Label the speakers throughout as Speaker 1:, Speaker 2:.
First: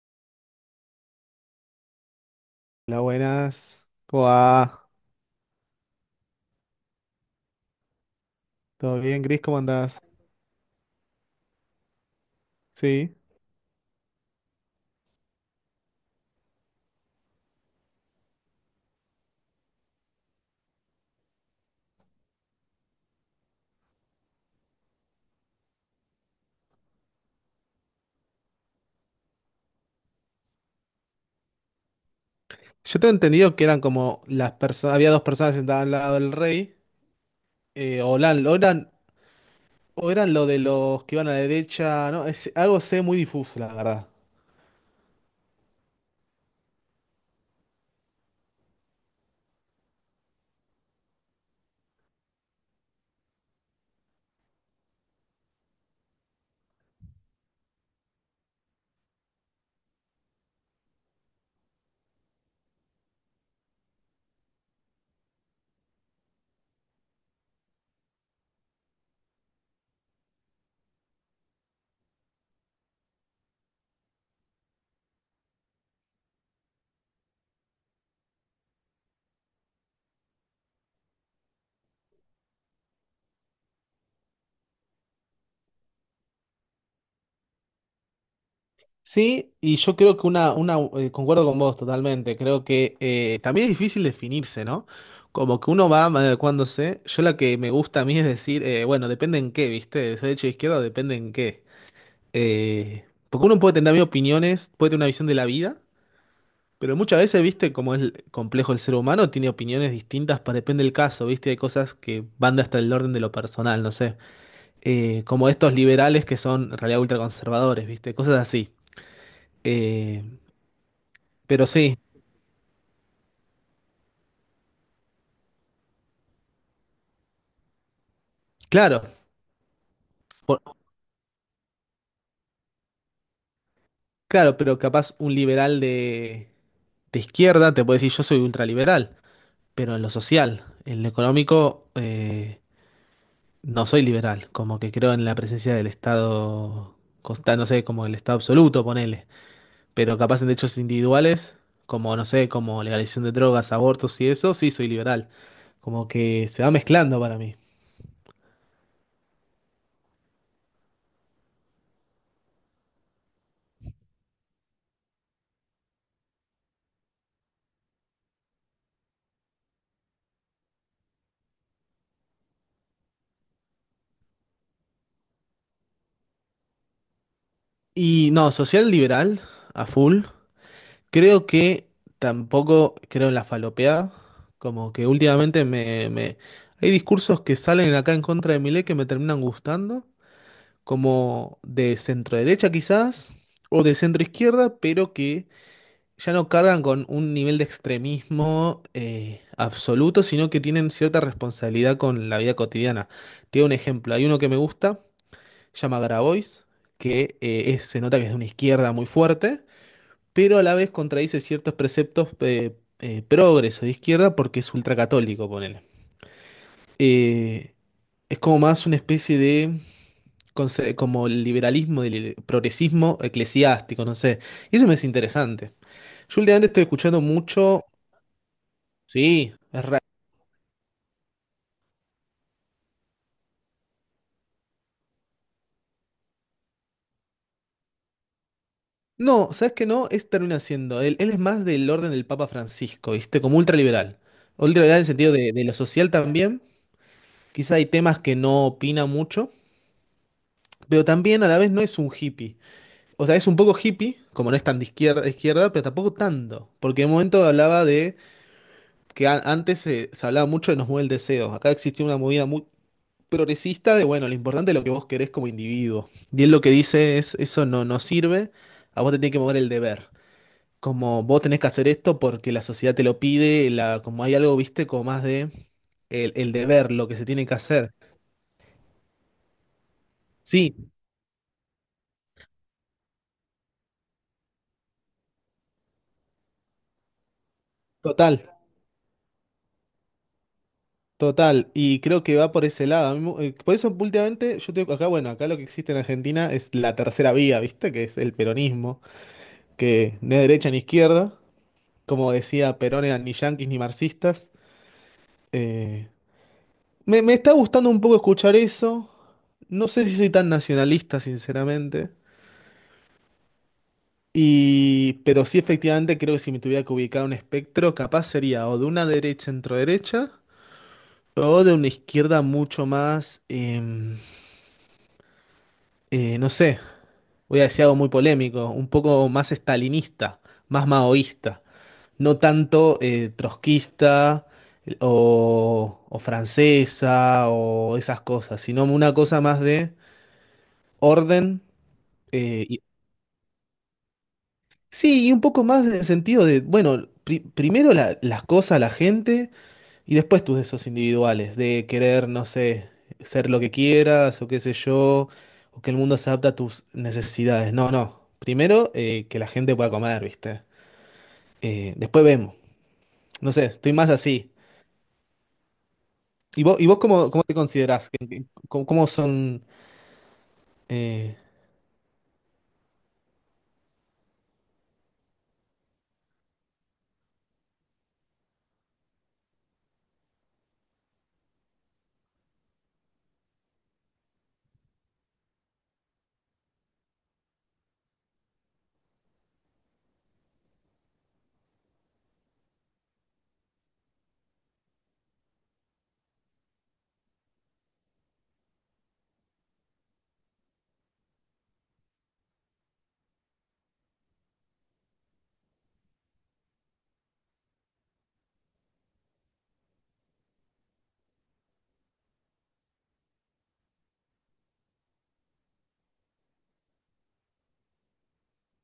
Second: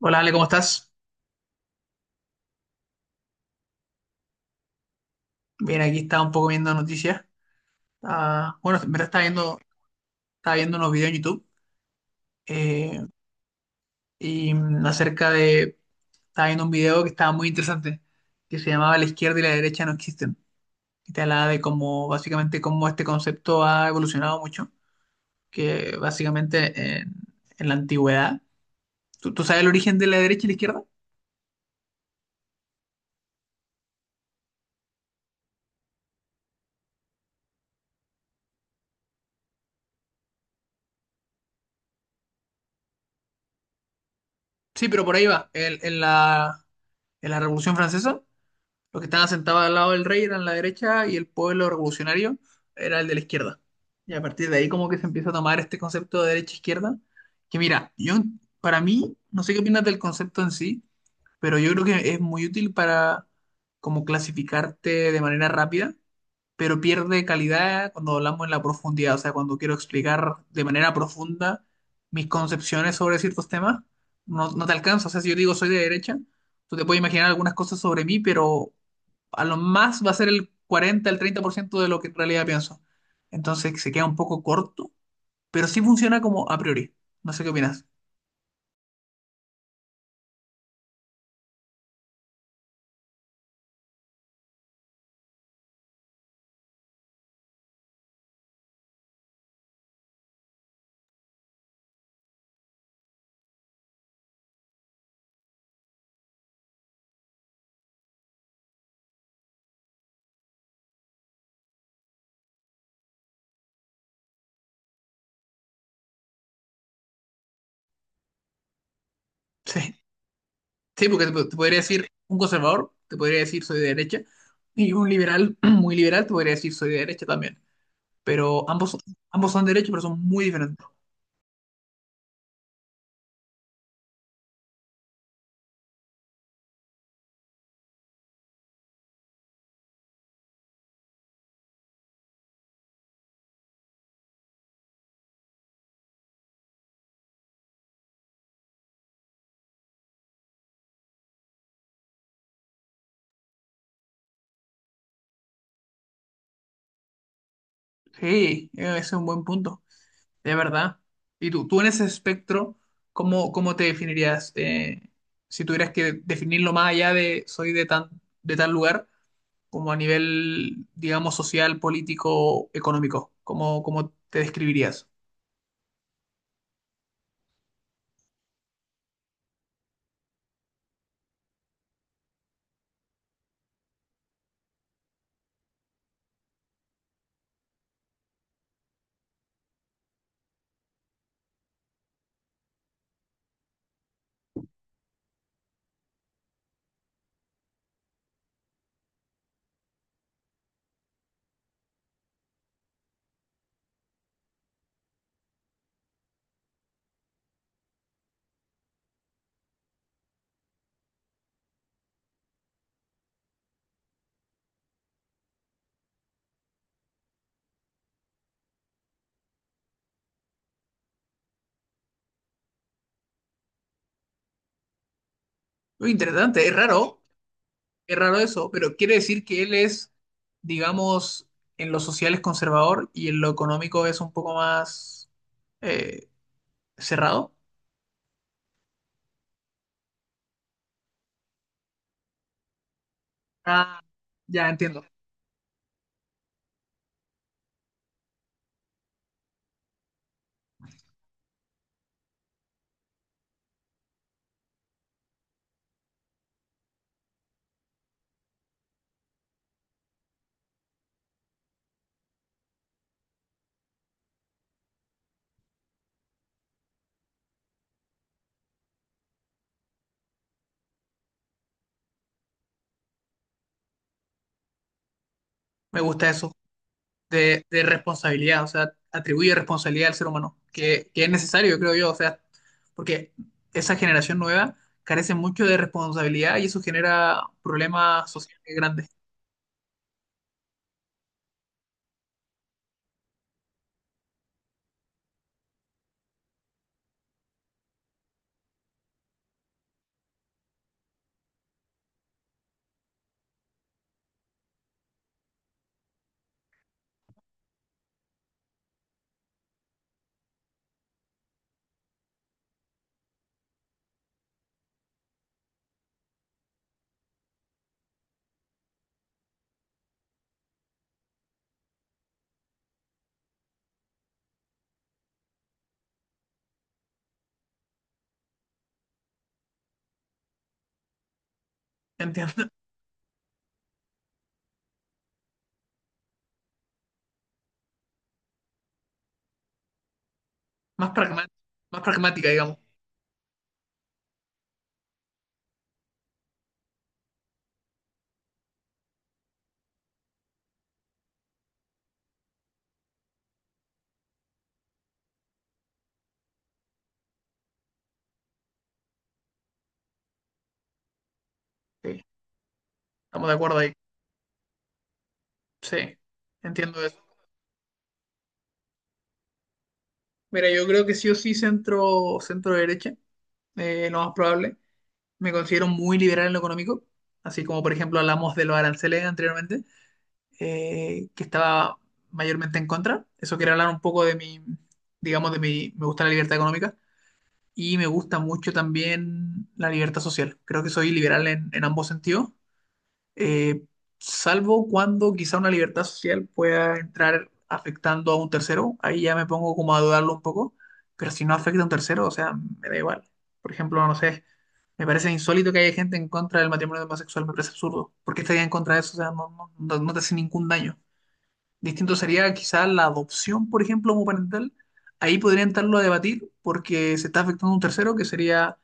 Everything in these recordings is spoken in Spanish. Speaker 1: Hola, Ale, ¿cómo estás?
Speaker 2: Hola, buenas. ¿Cómo va?
Speaker 1: Bien, aquí estaba un poco viendo noticias. Ah, bueno, en
Speaker 2: ¿Todo
Speaker 1: verdad
Speaker 2: bien, Gris? ¿Cómo andás?
Speaker 1: estaba viendo unos videos en YouTube eh,
Speaker 2: Sí.
Speaker 1: y acerca de... Estaba viendo un video que estaba muy interesante, que se llamaba La izquierda y la derecha no existen. Y te hablaba de cómo, básicamente, cómo este concepto ha evolucionado mucho, que básicamente en la antigüedad... ¿¿Tú sabes el origen de la derecha y la izquierda?
Speaker 2: Yo tengo entendido que eran como las personas, había dos personas sentadas al lado del rey, o eran, o eran, o eran lo de los que iban a la derecha, no, es, algo sé muy difuso, la verdad.
Speaker 1: Sí, pero por ahí va. En la Revolución Francesa, los que estaban sentados al lado del rey eran la derecha y el pueblo revolucionario era el de la izquierda. Y a partir de ahí como que se empieza a tomar este concepto de derecha-izquierda, que mira, yo, para mí, no sé qué opinas del concepto en sí, pero yo creo que es muy útil para como clasificarte de manera rápida, pero pierde calidad cuando hablamos en la profundidad. O sea, cuando quiero explicar de manera profunda mis concepciones sobre ciertos temas, no te alcanza. O sea, si yo digo soy de derecha, tú te puedes imaginar algunas cosas sobre mí, pero a lo más va a ser el 40% el 30% de lo que en realidad pienso. Entonces se queda un poco corto, pero sí funciona como a priori. No sé qué opinas.
Speaker 2: Sí, y yo creo que una concuerdo con vos totalmente, creo que también es difícil definirse, ¿no? Como que uno va adecuándose, yo la que me gusta a mí es decir, bueno, depende en qué, ¿viste? De derecha o izquierda, depende en qué. Porque uno puede tener opiniones, puede tener una visión de la vida, pero muchas veces, viste, como es complejo el ser humano, tiene opiniones distintas para depende del caso, viste, hay cosas que van hasta el orden de lo personal, no sé. Como estos liberales que son en realidad ultraconservadores, viste, cosas así.
Speaker 1: Sí.
Speaker 2: Eh,
Speaker 1: Sí, porque te
Speaker 2: pero
Speaker 1: podría
Speaker 2: sí,
Speaker 1: decir un conservador, te podría decir soy de derecha, y un liberal muy liberal te podría decir soy de derecha también. Pero ambos,
Speaker 2: claro,
Speaker 1: ambos son de derecha, pero son muy
Speaker 2: por-
Speaker 1: diferentes.
Speaker 2: claro, pero capaz un liberal de izquierda te puede decir yo soy ultraliberal, pero en lo social, en lo económico... No soy liberal, como que creo en la presencia del Estado, no sé, como el Estado absoluto, ponele, pero capaz en derechos individuales, como, no sé, como legalización de drogas, abortos y eso, sí soy liberal, como que se va mezclando para mí.
Speaker 1: Sí, ese es un buen punto, de verdad. Y tú en ese espectro, ¿cómo te definirías? Si tuvieras que definirlo más allá de de tal lugar, como a nivel, digamos, social, político, económico, ¿cómo te describirías?
Speaker 2: Y no, social liberal, a full, creo que tampoco creo en la falopeada, como que últimamente me... Hay discursos que salen acá en contra de Milei que me terminan gustando. Como de centro derecha quizás, o de centro izquierda, pero que ya no cargan con un nivel de extremismo absoluto, sino que tienen cierta responsabilidad con la vida cotidiana. Te doy un ejemplo, hay uno que me gusta, se llama Grabois, que se nota que es de una izquierda muy fuerte, pero a la vez contradice ciertos preceptos progres o de izquierda porque es ultracatólico, ponele. Eh, es como más una especie de como el liberalismo, el progresismo eclesiástico, no sé. Y eso me es interesante.
Speaker 1: Muy
Speaker 2: Yo
Speaker 1: interesante,
Speaker 2: últimamente
Speaker 1: es
Speaker 2: estoy
Speaker 1: raro.
Speaker 2: escuchando mucho.
Speaker 1: Qué raro eso, pero quiere decir
Speaker 2: Sí,
Speaker 1: que él
Speaker 2: es raro.
Speaker 1: es, digamos, en lo social es conservador y en lo económico es un poco más eh, cerrado.
Speaker 2: No, ¿sabes qué no? Es termina siendo. Él es más del orden del Papa Francisco, ¿viste? Como
Speaker 1: Ah,
Speaker 2: ultraliberal.
Speaker 1: ya
Speaker 2: Ultraliberal en
Speaker 1: entiendo.
Speaker 2: el sentido de lo social también. Quizá hay temas que no opina mucho, pero también a la vez no es un hippie. O sea, es un poco hippie, como no es tan de izquierda, pero tampoco tanto. Porque en un momento hablaba de que se hablaba mucho de nos mueve el deseo. Acá existía una movida muy progresista de, bueno, lo importante es lo que vos querés como individuo. Y él lo que dice es, eso no, no sirve, a vos te tiene que mover el deber. Como vos tenés que hacer esto porque la sociedad te lo pide, la, como hay algo, viste, como más de
Speaker 1: Me gusta
Speaker 2: el,
Speaker 1: eso
Speaker 2: el deber, lo que se tiene que
Speaker 1: de
Speaker 2: hacer.
Speaker 1: responsabilidad. O sea, atribuye responsabilidad al ser humano,
Speaker 2: Sí,
Speaker 1: que es necesario, creo yo. O sea, porque esa generación nueva carece mucho de responsabilidad y eso genera problemas
Speaker 2: total.
Speaker 1: sociales grandes.
Speaker 2: Total, y creo que va por ese lado. Por eso últimamente, yo tengo acá, bueno, acá lo que existe en Argentina es la tercera vía, ¿viste? Que es el peronismo, que no es derecha ni izquierda, como decía Perón, eran ni yanquis ni marxistas. Eh, me está gustando un poco escuchar eso. No sé si soy tan nacionalista, sinceramente. Y, pero sí, efectivamente, creo que si me tuviera que ubicar un espectro, capaz sería o de una derecha centro-derecha o de una izquierda mucho más, no sé, voy a decir algo muy polémico, un poco más estalinista, más maoísta. No
Speaker 1: Entiendo.
Speaker 2: tanto trotskista o francesa o esas cosas, sino una cosa más de
Speaker 1: Más pragmática,
Speaker 2: orden.
Speaker 1: más pragmática,
Speaker 2: eh,
Speaker 1: digamos.
Speaker 2: y, sí, y un poco más en el sentido de, bueno, primero las cosas, la gente, y después tus deseos individuales, de querer, no sé, ser lo que quieras o qué sé yo, o que el mundo se adapte a tus necesidades. No, no. Primero, que la gente pueda comer, ¿viste?
Speaker 1: Sí.
Speaker 2: Después vemos.
Speaker 1: Estamos
Speaker 2: No
Speaker 1: de
Speaker 2: sé,
Speaker 1: acuerdo ahí.
Speaker 2: estoy más así.
Speaker 1: Sí,
Speaker 2: ¿Y vos
Speaker 1: entiendo eso.
Speaker 2: cómo, cómo te considerás? ¿Cómo, cómo son?
Speaker 1: Mira, yo creo que sí o
Speaker 2: ¿Eh?
Speaker 1: sí centro, centro derecha, lo más probable. Me considero muy liberal en lo económico, así como por ejemplo hablamos de los aranceles anteriormente, que estaba mayormente en contra. Eso quiero hablar un poco de mi, digamos, de mi, me gusta la libertad económica y me gusta mucho también la libertad social. Creo que soy liberal en ambos sentidos, eh, salvo cuando quizá una libertad social pueda entrar afectando a un tercero, ahí ya me pongo como a dudarlo un poco, pero si no afecta a un tercero, o sea, me da igual. Por ejemplo, no sé, me parece insólito que haya gente en contra del matrimonio homosexual, me parece absurdo. ¿Por qué estaría en contra de eso? O sea, no te hace ningún daño. Distinto sería quizá la adopción, por ejemplo, homoparental. Ahí podría entrarlo a debatir porque se está afectando a un tercero que sería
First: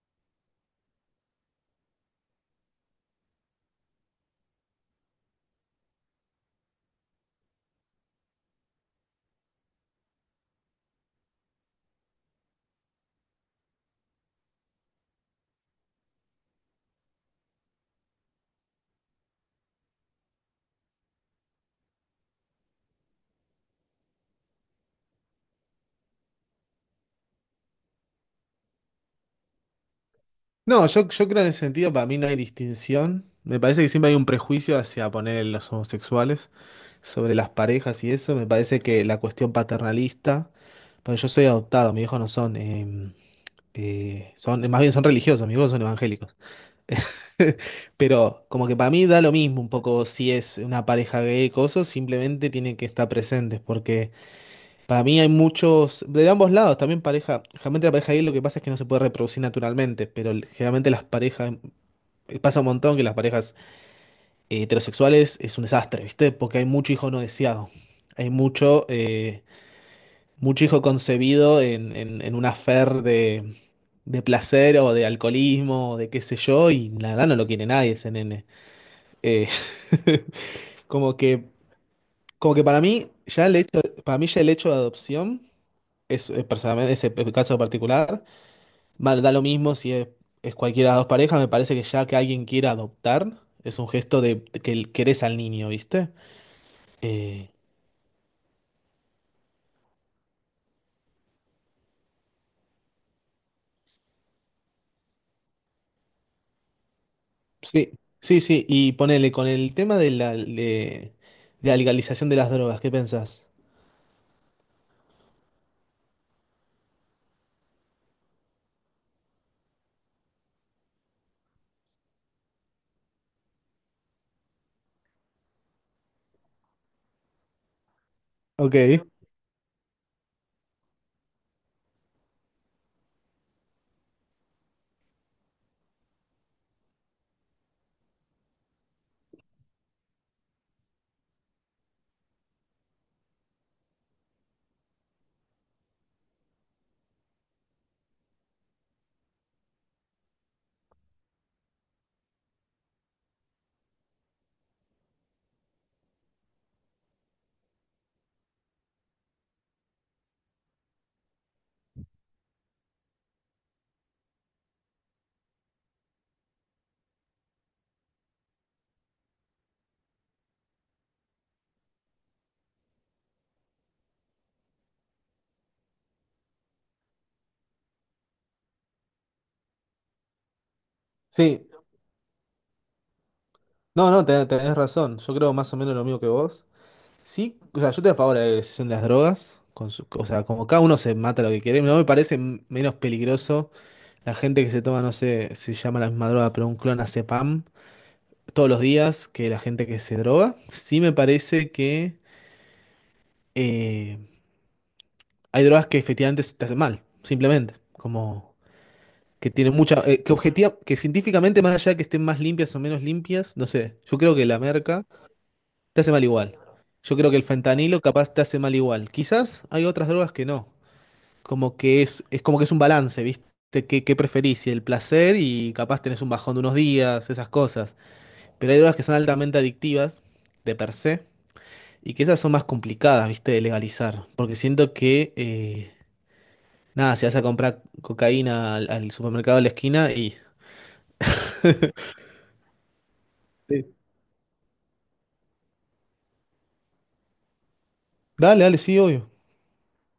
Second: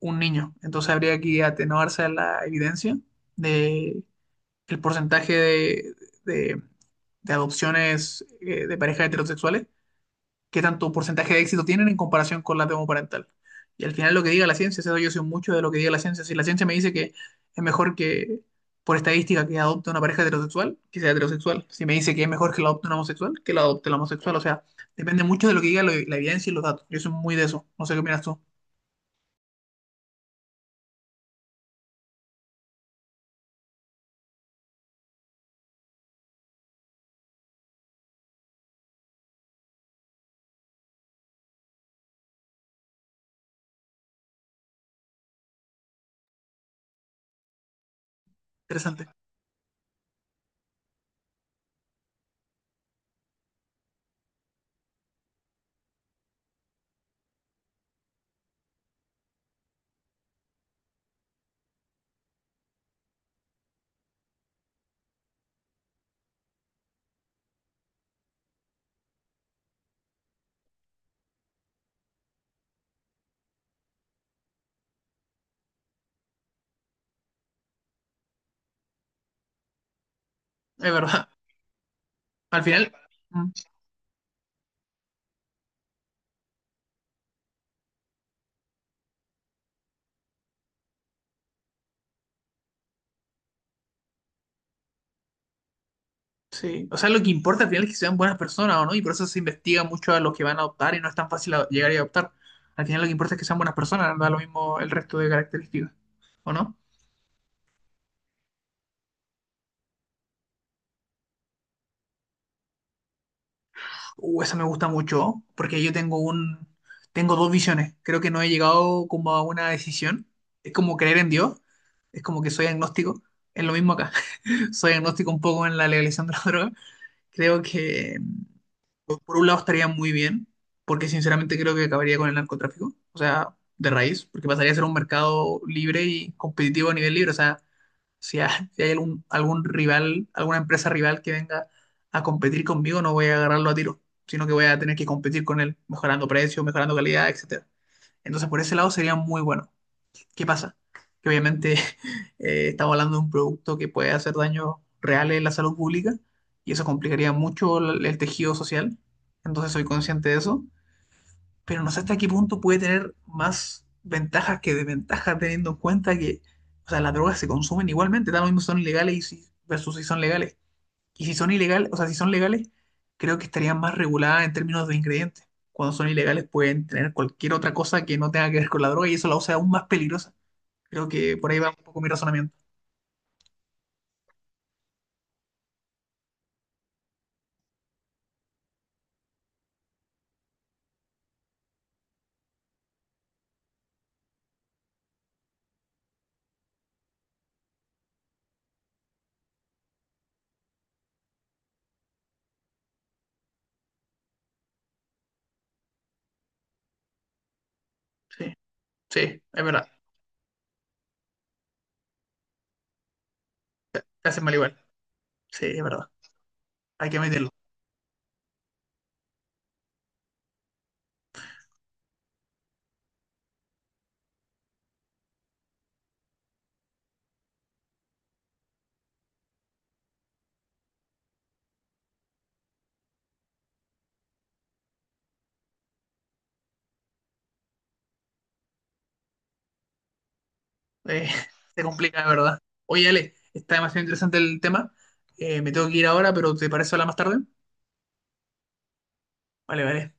Speaker 1: un niño. Entonces habría que atenuarse a la evidencia de el de- de adopciones de parejas heterosexuales, qué tanto porcentaje de éxito tienen en comparación con la de homoparental. Y al final lo que diga la ciencia, eso yo soy mucho de lo que diga la ciencia. Si la ciencia me dice que es mejor que, por estadística, que adopte una pareja heterosexual, que sea heterosexual. Si me dice que es mejor que la adopte un homosexual, que la adopte el homosexual. O sea, depende mucho de lo que diga la evidencia y los datos. Yo soy muy de eso. No sé qué opinas tú.
Speaker 2: No, yo creo en ese sentido, para mí no hay distinción. Me parece que siempre hay un prejuicio hacia poner los homosexuales sobre las parejas y eso. Me parece que la cuestión paternalista, pero yo soy adoptado, mis hijos no son, más bien son religiosos, mis hijos son evangélicos. Pero como que para mí
Speaker 1: Interesante.
Speaker 2: da lo mismo un poco si es una pareja gay o coso, simplemente tienen que estar presentes porque... Para mí hay muchos, de ambos lados, también pareja, generalmente la pareja gay lo que pasa es que no se puede reproducir naturalmente, pero generalmente las parejas, pasa un montón que las parejas heterosexuales es un desastre, ¿viste? Porque hay mucho hijo no deseado, hay mucho, mucho hijo concebido en un afer de placer o de alcoholismo o de qué sé yo, y la verdad no lo quiere nadie ese nene. Eh,
Speaker 1: Es
Speaker 2: Como
Speaker 1: verdad.
Speaker 2: que, como
Speaker 1: Al
Speaker 2: que para
Speaker 1: final...
Speaker 2: mí, para mí ya el hecho de adopción es, personalmente, ese caso particular, da lo mismo si es, es cualquiera de las dos parejas, me parece que ya que alguien quiera adoptar, es un gesto de, que querés al niño, ¿viste?
Speaker 1: Sí, o sea, lo que
Speaker 2: Eh,
Speaker 1: importa al final es que sean buenas personas o no, y por eso se investiga mucho a los que van a adoptar y no es tan fácil llegar y adoptar. Al final lo que importa es que sean buenas personas, da lo mismo el resto de características, ¿o no?
Speaker 2: sí, sí, sí, y ponele con el tema de la legalización de las drogas, ¿qué pensás?
Speaker 1: Esa me gusta mucho, porque tengo dos visiones. Creo que no he llegado como a una decisión. Es como creer en Dios, es como que soy agnóstico. Es lo mismo acá. Soy agnóstico un poco en la legalización de la droga. Creo que
Speaker 2: Ok,
Speaker 1: por un lado estaría muy bien, porque sinceramente creo que acabaría con el narcotráfico, o sea, de raíz, porque pasaría a ser un mercado libre y competitivo a nivel libre. O sea, si hay algún rival, alguna empresa rival que venga a competir conmigo, no voy a agarrarlo a tiro, sino que voy a tener que competir con él, mejorando precios, mejorando calidad, etcétera. Entonces, por ese lado sería muy bueno. ¿Qué pasa? Que obviamente estamos hablando de un producto que puede hacer daños reales en la salud pública y eso complicaría mucho el tejido social. Entonces soy consciente de eso, pero no sé hasta qué punto puede tener más ventajas que desventajas teniendo en cuenta que, o sea, las drogas se consumen igualmente, tal lo mismo si son ilegales versus si son legales. Y si son ilegales, o sea, si son legales, creo que estarían más reguladas en términos de ingredientes. Cuando son ilegales pueden tener cualquier otra cosa que no tenga que ver con la droga y eso la hace aún más peligrosa. Creo que por ahí
Speaker 2: sí,
Speaker 1: va un poco mi razonamiento.
Speaker 2: no, no, tenés razón, yo creo más o menos lo mismo que vos. Sí, o sea, yo estoy a favor de la legalización de las drogas, con o sea, como cada uno se mata lo que quiere, no me parece menos peligroso. La gente que se toma, no sé si se llama la misma droga, pero un clonazepam todos los días que la gente que se droga. Sí me parece que eh, hay drogas que efectivamente te hacen mal, simplemente.
Speaker 1: Sí,
Speaker 2: Como
Speaker 1: sí,
Speaker 2: que
Speaker 1: es
Speaker 2: tienen
Speaker 1: verdad.
Speaker 2: mucha. Que objetiva, que científicamente, más allá de que estén más limpias o menos limpias, no sé. Yo
Speaker 1: Te
Speaker 2: creo
Speaker 1: hacen
Speaker 2: que
Speaker 1: mal
Speaker 2: la
Speaker 1: igual.
Speaker 2: merca
Speaker 1: Sí, es
Speaker 2: te
Speaker 1: verdad.
Speaker 2: hace mal igual.
Speaker 1: Hay
Speaker 2: Yo
Speaker 1: que
Speaker 2: creo que el
Speaker 1: meterlo.
Speaker 2: fentanilo capaz te hace mal igual. Quizás hay otras drogas que no. Como que es como que es un balance, ¿viste? ¿Qué, qué preferís? Si el placer y capaz tenés un bajón de unos días, esas cosas. Pero hay drogas que son altamente adictivas, de per se, y que esas son más complicadas, viste, de legalizar. Porque siento que, nada, si vas a comprar cocaína al, al supermercado de la esquina y...
Speaker 1: Eh, se complica, es verdad. Oye, Ale, está
Speaker 2: Sí.
Speaker 1: demasiado interesante el tema. Me tengo que ir ahora, pero ¿te parece hablar más tarde?
Speaker 2: Dale, dale, sí, obvio.
Speaker 1: Vale, vale.